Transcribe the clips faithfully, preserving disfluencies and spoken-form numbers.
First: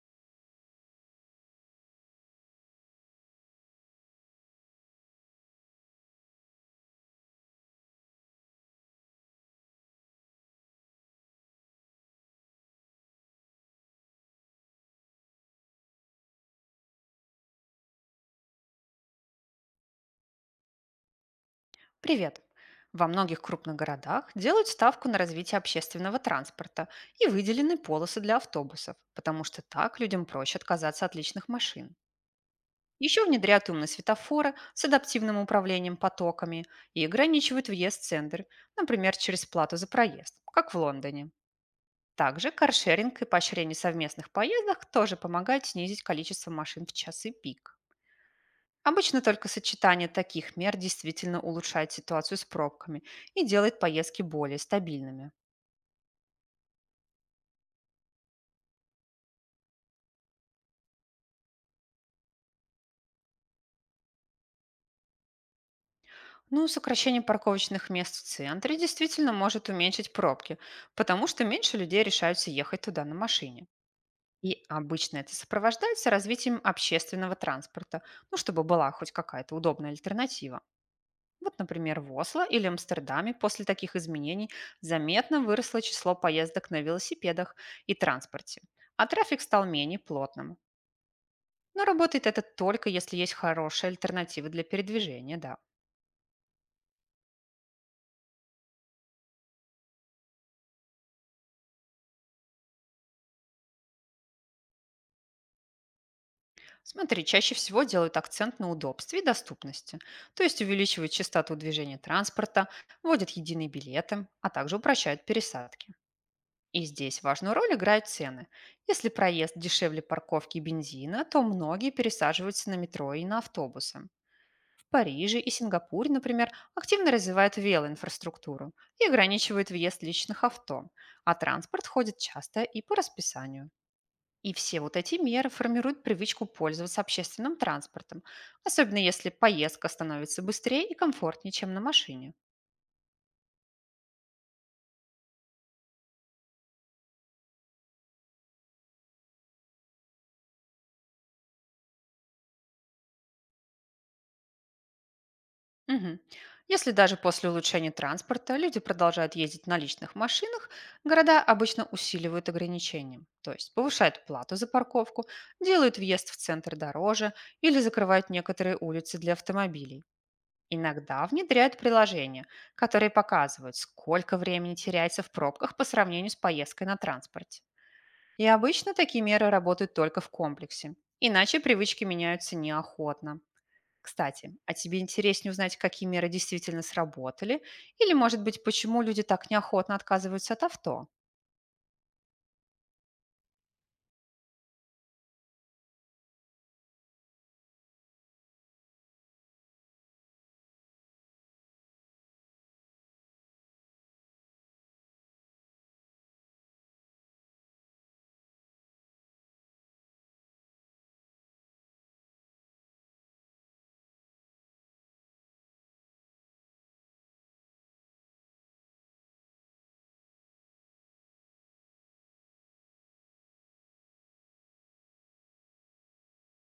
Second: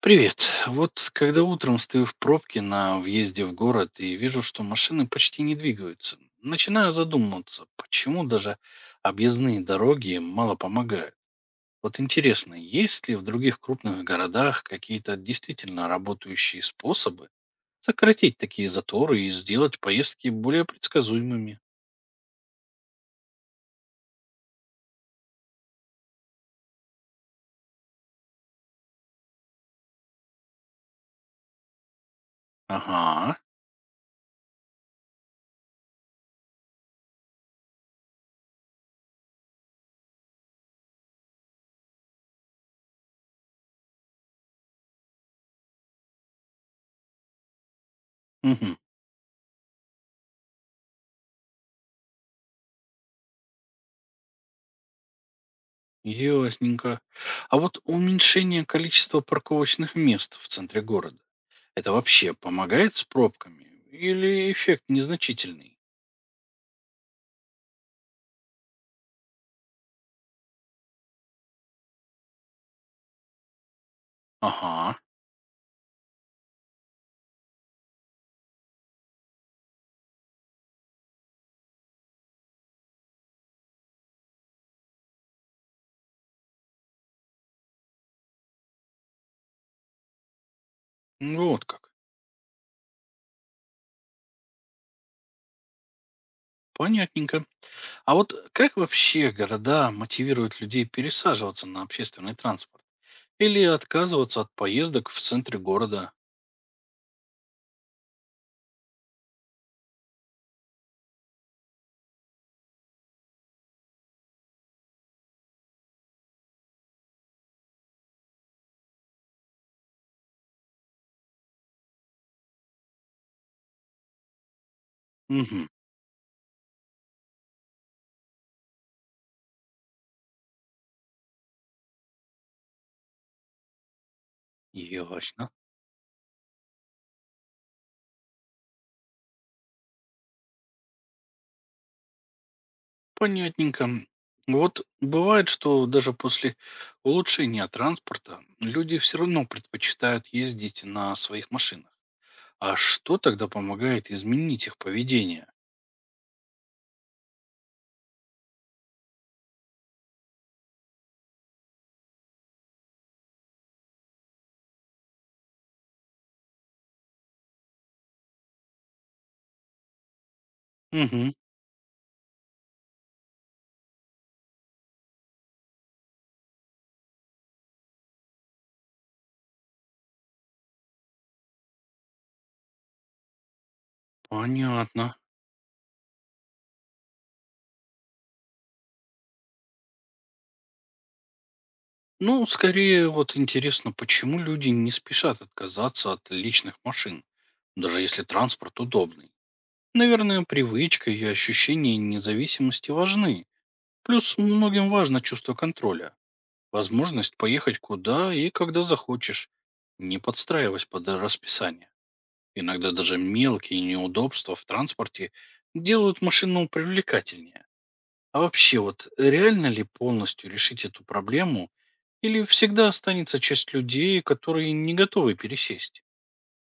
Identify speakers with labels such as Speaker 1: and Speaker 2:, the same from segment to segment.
Speaker 1: Привет. Вот когда утром стою в пробке на въезде в город и вижу, что машины почти не двигаются, начинаю задумываться, почему даже объездные дороги мало помогают. Вот интересно, есть ли в других крупных городах какие-то действительно работающие способы сократить такие заторы и сделать поездки более предсказуемыми?
Speaker 2: Привет! Во многих крупных городах делают ставку на развитие общественного транспорта и выделены полосы для автобусов, потому что так людям проще отказаться от личных машин. Еще
Speaker 1: Ага.
Speaker 2: внедряют умные светофоры с адаптивным управлением потоками и ограничивают въезд в центр, например, через плату за проезд, как в Лондоне. Также каршеринг и поощрение совместных поездок тоже помогают снизить количество машин в часы пик.
Speaker 1: Угу.
Speaker 2: Обычно только сочетание таких мер действительно улучшает ситуацию с пробками и делает поездки более стабильными.
Speaker 1: Ясненько. А вот уменьшение количества парковочных мест в центре города это вообще помогает с пробками? Или эффект незначительный?
Speaker 2: Ну, сокращение парковочных мест в центре действительно может уменьшить пробки, потому что меньше людей решаются ехать туда на машине. И
Speaker 1: Ага,
Speaker 2: обычно это сопровождается развитием общественного транспорта, ну, чтобы была хоть какая-то удобная альтернатива. Вот, например, в Осло или Амстердаме после таких изменений заметно выросло число поездок на велосипедах и транспорте, а трафик стал менее плотным.
Speaker 1: ну вот
Speaker 2: Но
Speaker 1: как.
Speaker 2: работает это только если есть хорошие альтернативы для передвижения, да.
Speaker 1: Понятненько. А вот как вообще города мотивируют людей пересаживаться на общественный транспорт? Или отказываться от поездок в центре города?
Speaker 2: Смотри, чаще всего делают акцент на удобстве и доступности, то есть увеличивают частоту движения транспорта, вводят единые билеты, а также упрощают пересадки. И здесь важную роль играют цены. Если проезд дешевле парковки и бензина, то многие пересаживаются на метро и на автобусы. В Париже и
Speaker 1: Угу,
Speaker 2: Сингапуре, например, активно развивают велоинфраструктуру и ограничивают въезд личных авто, а транспорт ходит часто и по расписанию. И все вот эти меры
Speaker 1: ясно.
Speaker 2: формируют привычку пользоваться общественным транспортом, особенно если поездка становится быстрее и комфортнее, чем на машине.
Speaker 1: Понятненько. Вот бывает, что даже после улучшения транспорта люди все равно предпочитают ездить на своих машинах. А что тогда помогает изменить их поведение?
Speaker 2: Мгм. Если даже после улучшения транспорта люди продолжают ездить на личных машинах, города обычно усиливают ограничения, то есть повышают плату за парковку, делают въезд в центр дороже или закрывают некоторые улицы для автомобилей. Иногда
Speaker 1: Угу.
Speaker 2: внедряют приложения, которые показывают, сколько времени теряется в пробках по сравнению с поездкой на транспорте. И обычно такие меры работают только в комплексе, иначе привычки меняются неохотно. Кстати, а тебе
Speaker 1: Понятно.
Speaker 2: интереснее узнать, какие меры действительно сработали? Или, может быть, почему люди так неохотно отказываются от авто?
Speaker 1: Ну, скорее вот интересно, почему люди не спешат отказаться от личных машин, даже если транспорт удобный. Наверное, привычка и ощущение независимости важны. Плюс многим важно чувство контроля, возможность поехать куда и когда захочешь, не подстраиваясь под расписание. Иногда даже мелкие неудобства в транспорте делают машину привлекательнее. А вообще вот реально ли полностью решить эту проблему, или всегда останется часть людей, которые не готовы пересесть?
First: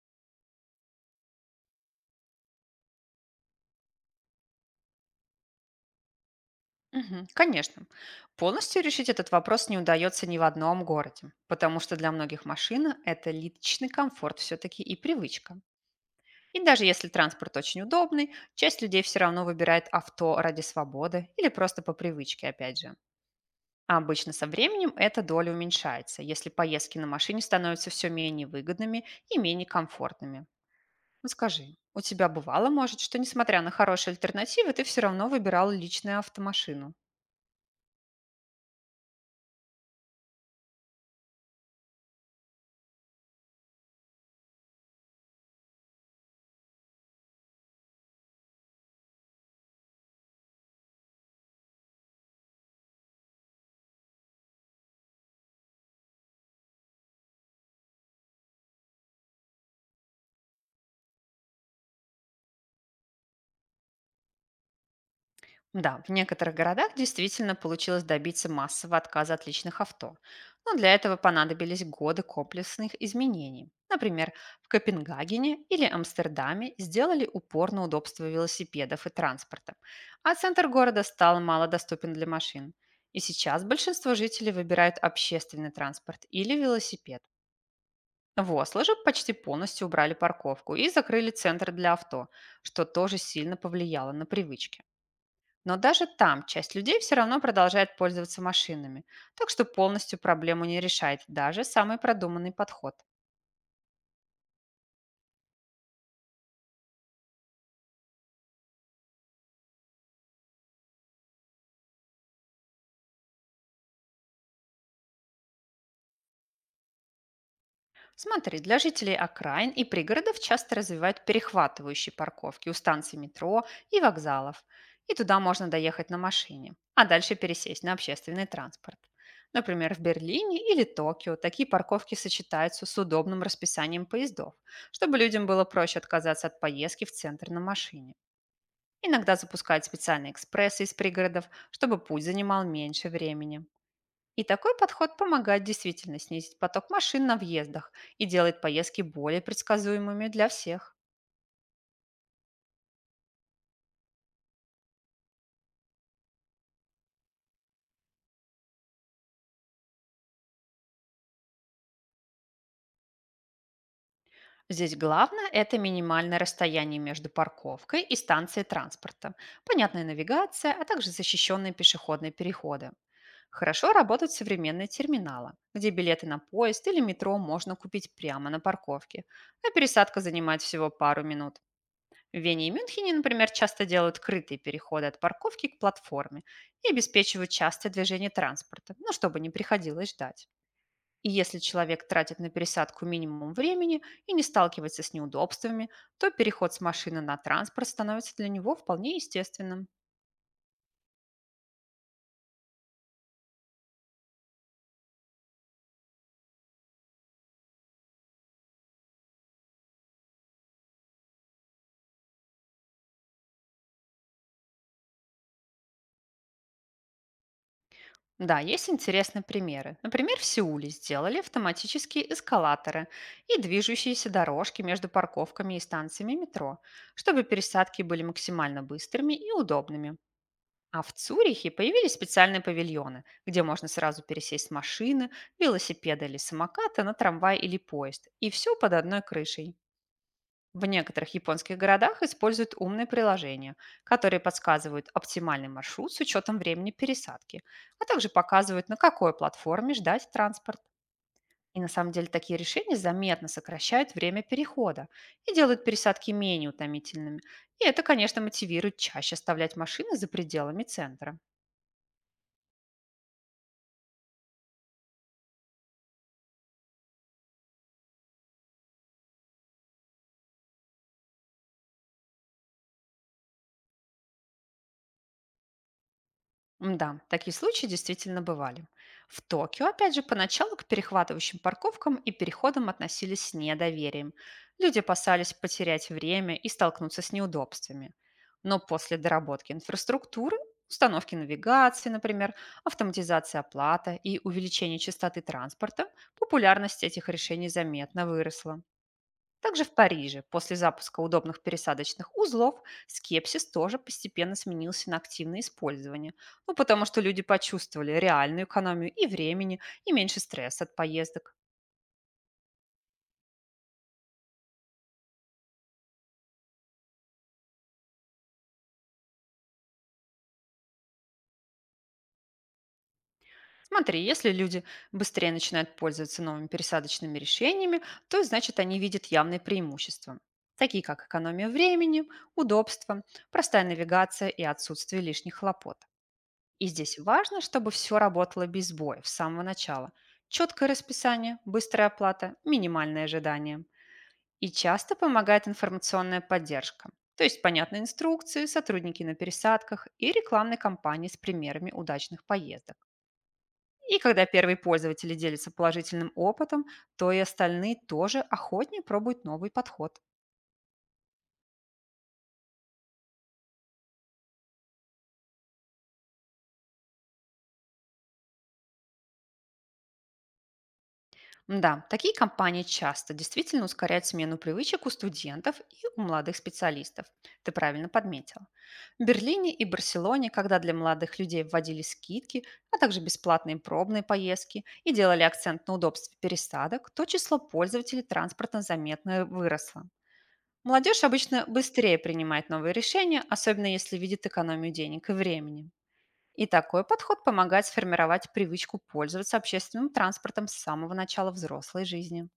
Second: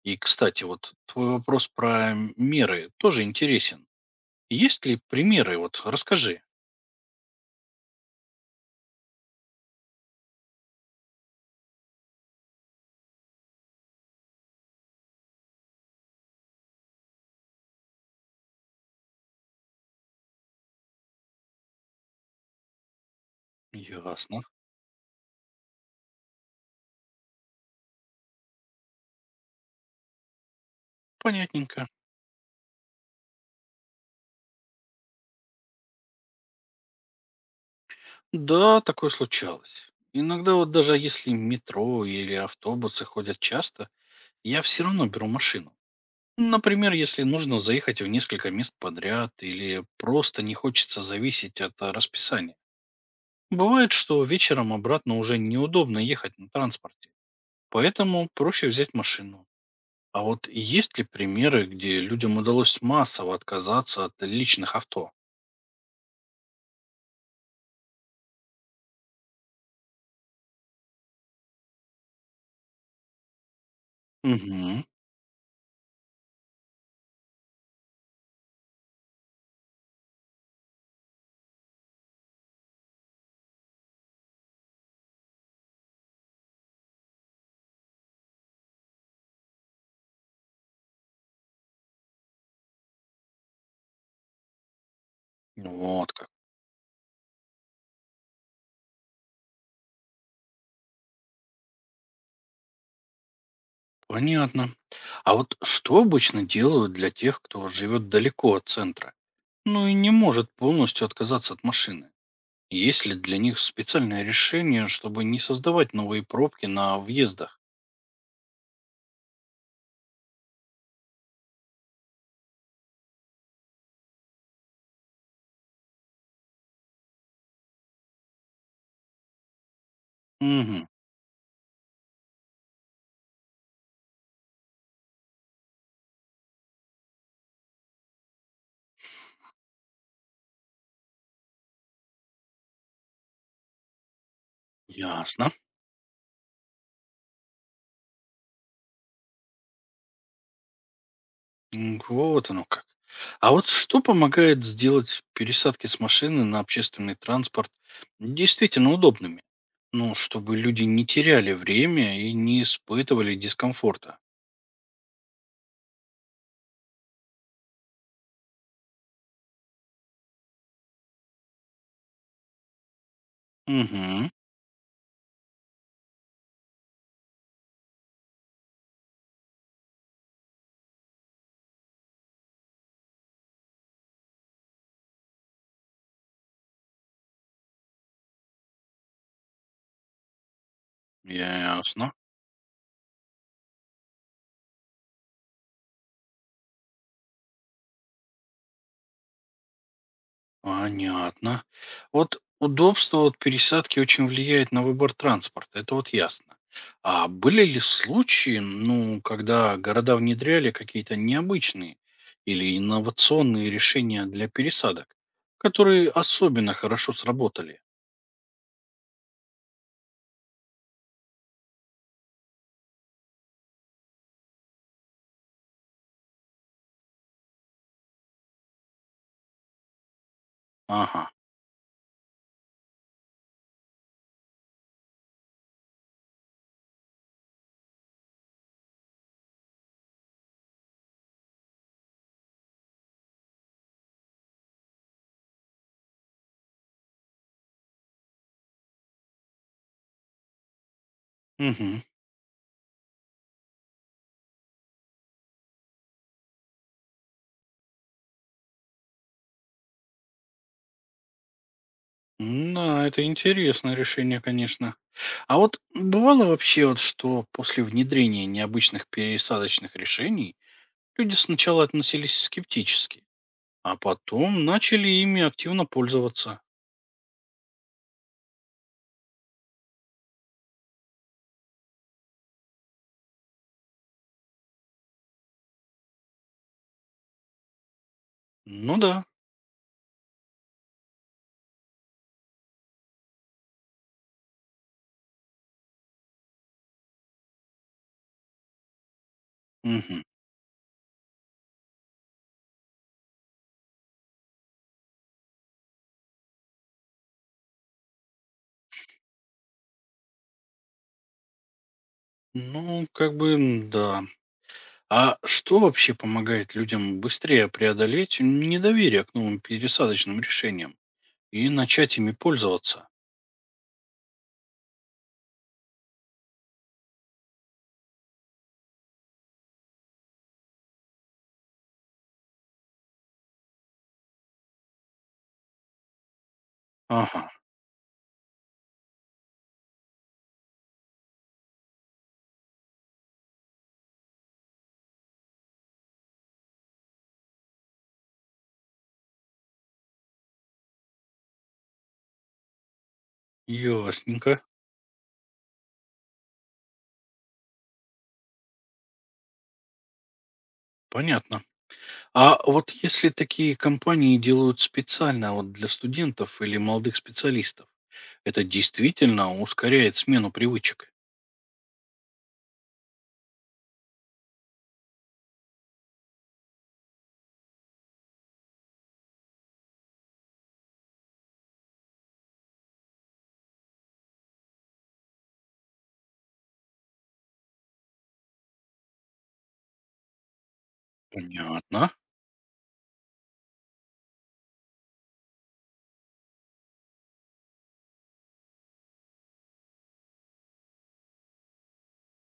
Speaker 1: И, кстати, вот твой вопрос про меры тоже интересен. Есть ли примеры? Вот расскажи.
Speaker 2: Мгм, конечно. Полностью решить этот вопрос не удается ни в одном городе, потому что для многих машина– это личный комфорт все-таки и привычка. И даже если транспорт очень удобный, часть людей все равно выбирает авто ради свободы или просто по привычке, опять же. А обычно
Speaker 1: Ясно.
Speaker 2: со временем эта доля уменьшается, если поездки на машине становятся все менее выгодными и менее комфортными. Ну скажи,
Speaker 1: Понятненько.
Speaker 2: у тебя бывало, может, что несмотря на хорошие альтернативы, ты все равно выбирал личную автомашину?
Speaker 1: Да, такое случалось. Иногда вот даже если метро или автобусы ходят часто, я все равно беру машину. Например, если нужно заехать в несколько мест подряд или просто не хочется зависеть от э, расписания. Бывает, что вечером обратно уже неудобно ехать на транспорте. Поэтому проще взять машину. А вот есть ли примеры, где людям удалось массово отказаться от личных авто?
Speaker 2: Да, в некоторых городах действительно получилось добиться массового отказа от личных авто, но для этого понадобились годы комплексных изменений. Например, в
Speaker 1: Угу.
Speaker 2: Копенгагене или Амстердаме сделали упор на удобство велосипедов и транспорта, а центр города стал малодоступен для машин. И сейчас большинство жителей выбирают общественный транспорт или велосипед. В Осло же почти полностью убрали парковку и закрыли центр для авто, что тоже сильно повлияло на привычки. Но даже
Speaker 1: Вот как.
Speaker 2: там часть людей все равно продолжает пользоваться машинами, так что полностью проблему не решает даже самый продуманный подход.
Speaker 1: Понятно. А вот что обычно делают для тех, кто живет далеко от центра, ну и не может полностью отказаться от машины? Есть ли для них специальное решение, чтобы не создавать новые пробки на въездах?
Speaker 2: Смотри, для жителей окраин и пригородов часто развивают перехватывающие парковки у станций метро и вокзалов. И туда можно доехать на машине, а дальше пересесть на общественный транспорт. Например, в Берлине или
Speaker 1: Угу.
Speaker 2: Токио такие парковки сочетаются с удобным расписанием поездов, чтобы людям было проще отказаться от поездки в центр на машине. Иногда запускают специальные экспрессы из пригородов, чтобы путь занимал меньше времени. И такой подход
Speaker 1: Ясно.
Speaker 2: помогает действительно снизить поток машин на въездах и делает поездки более предсказуемыми для всех.
Speaker 1: М, вот оно как. А вот что помогает сделать пересадки с машины на общественный транспорт действительно удобными? Ну, чтобы люди не теряли время и не испытывали дискомфорта.
Speaker 2: Здесь главное– это минимальное расстояние между парковкой и станцией транспорта, понятная навигация, а также защищенные пешеходные переходы. Хорошо
Speaker 1: Угу,
Speaker 2: работают современные терминалы, где билеты на поезд или метро можно купить прямо на парковке, а пересадка занимает всего пару минут. В Вене и Мюнхене, например, часто делают крытые переходы от парковки к платформе и обеспечивают частое движение транспорта, ну, чтобы не приходилось ждать. И если человек
Speaker 1: ясно.
Speaker 2: тратит на пересадку минимум времени и не сталкивается с неудобствами, то переход с машины на транспорт становится для него вполне естественным.
Speaker 1: Понятно. Вот удобство от пересадки очень влияет на выбор транспорта, это вот ясно. А были ли случаи, ну, когда города внедряли какие-то необычные или инновационные решения для пересадок, которые особенно хорошо сработали?
Speaker 2: Да, есть интересные примеры. Например, в Сеуле сделали автоматические эскалаторы и движущиеся дорожки между парковками и станциями метро, чтобы пересадки были максимально быстрыми и удобными. А в
Speaker 1: Ага.
Speaker 2: Цюрихе появились специальные павильоны, где можно сразу пересесть с машины, велосипеда или самоката на трамвай или поезд. И все под одной крышей. В некоторых японских городах используют умные приложения, которые подсказывают оптимальный маршрут с учетом времени пересадки, а также показывают, на какой платформе ждать транспорт. И на
Speaker 1: Угу.
Speaker 2: самом деле такие решения заметно сокращают время перехода и делают пересадки менее утомительными. И это, конечно, мотивирует чаще оставлять машины за пределами центра.
Speaker 1: Да, это интересное решение, конечно. А вот бывало вообще, вот, что после внедрения необычных пересадочных решений люди сначала относились скептически? А потом начали ими активно пользоваться.
Speaker 2: Да, такие случаи действительно бывали. В Токио, опять же, поначалу к перехватывающим парковкам и переходам относились с недоверием. Люди опасались потерять время и столкнуться с неудобствами. Но
Speaker 1: Ну
Speaker 2: после
Speaker 1: да.
Speaker 2: доработки инфраструктуры, установки навигации, например, автоматизации оплаты и увеличения частоты транспорта, популярность этих решений заметно выросла. Также в
Speaker 1: Мгм.
Speaker 2: Париже после запуска удобных пересадочных узлов скепсис тоже постепенно сменился на активное использование. Ну, потому что люди почувствовали реальную экономию и времени, и меньше стресса от поездок.
Speaker 1: Ну, как бы, м, да. А что вообще помогает людям быстрее преодолеть недоверие к новым пересадочным решениям и начать ими пользоваться?
Speaker 2: Смотри, если люди быстрее начинают пользоваться новыми пересадочными решениями, то значит они видят явные преимущества, такие как экономия времени, удобство, простая навигация и отсутствие лишних хлопот. И здесь
Speaker 1: Ага,
Speaker 2: важно, чтобы все работало без боев с самого начала. Четкое расписание, быстрая оплата, минимальные ожидания. И часто помогает информационная поддержка. То есть понятные инструкции, сотрудники на пересадках и рекламные кампании с примерами удачных поездок. И когда
Speaker 1: ясненько.
Speaker 2: первые пользователи делятся положительным опытом, то и остальные тоже охотнее пробуют новый подход.
Speaker 1: Понятно. А вот если такие компании делают специально вот для студентов или молодых специалистов, это действительно ускоряет смену привычек?
Speaker 2: Да, такие компании часто действительно ускоряют смену привычек у студентов и у молодых специалистов. Ты правильно подметил. В Берлине и Барселоне, когда для молодых людей вводили скидки, а также бесплатные пробные поездки и делали акцент на удобстве пересадок, то число пользователей транспорта заметно выросло. Молодежь обычно
Speaker 1: Понятно.
Speaker 2: быстрее принимает новые решения, особенно если видит экономию денег и времени. И такой подход помогает сформировать привычку пользоваться общественным транспортом с самого начала взрослой жизни.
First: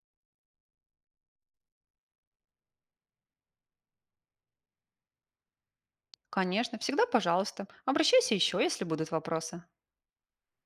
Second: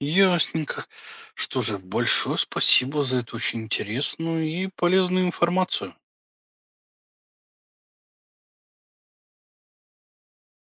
Speaker 1: Ясненько. Что же, большое спасибо за эту очень интересную и полезную информацию.
Speaker 2: Конечно, всегда пожалуйста. Обращайся еще, если будут вопросы.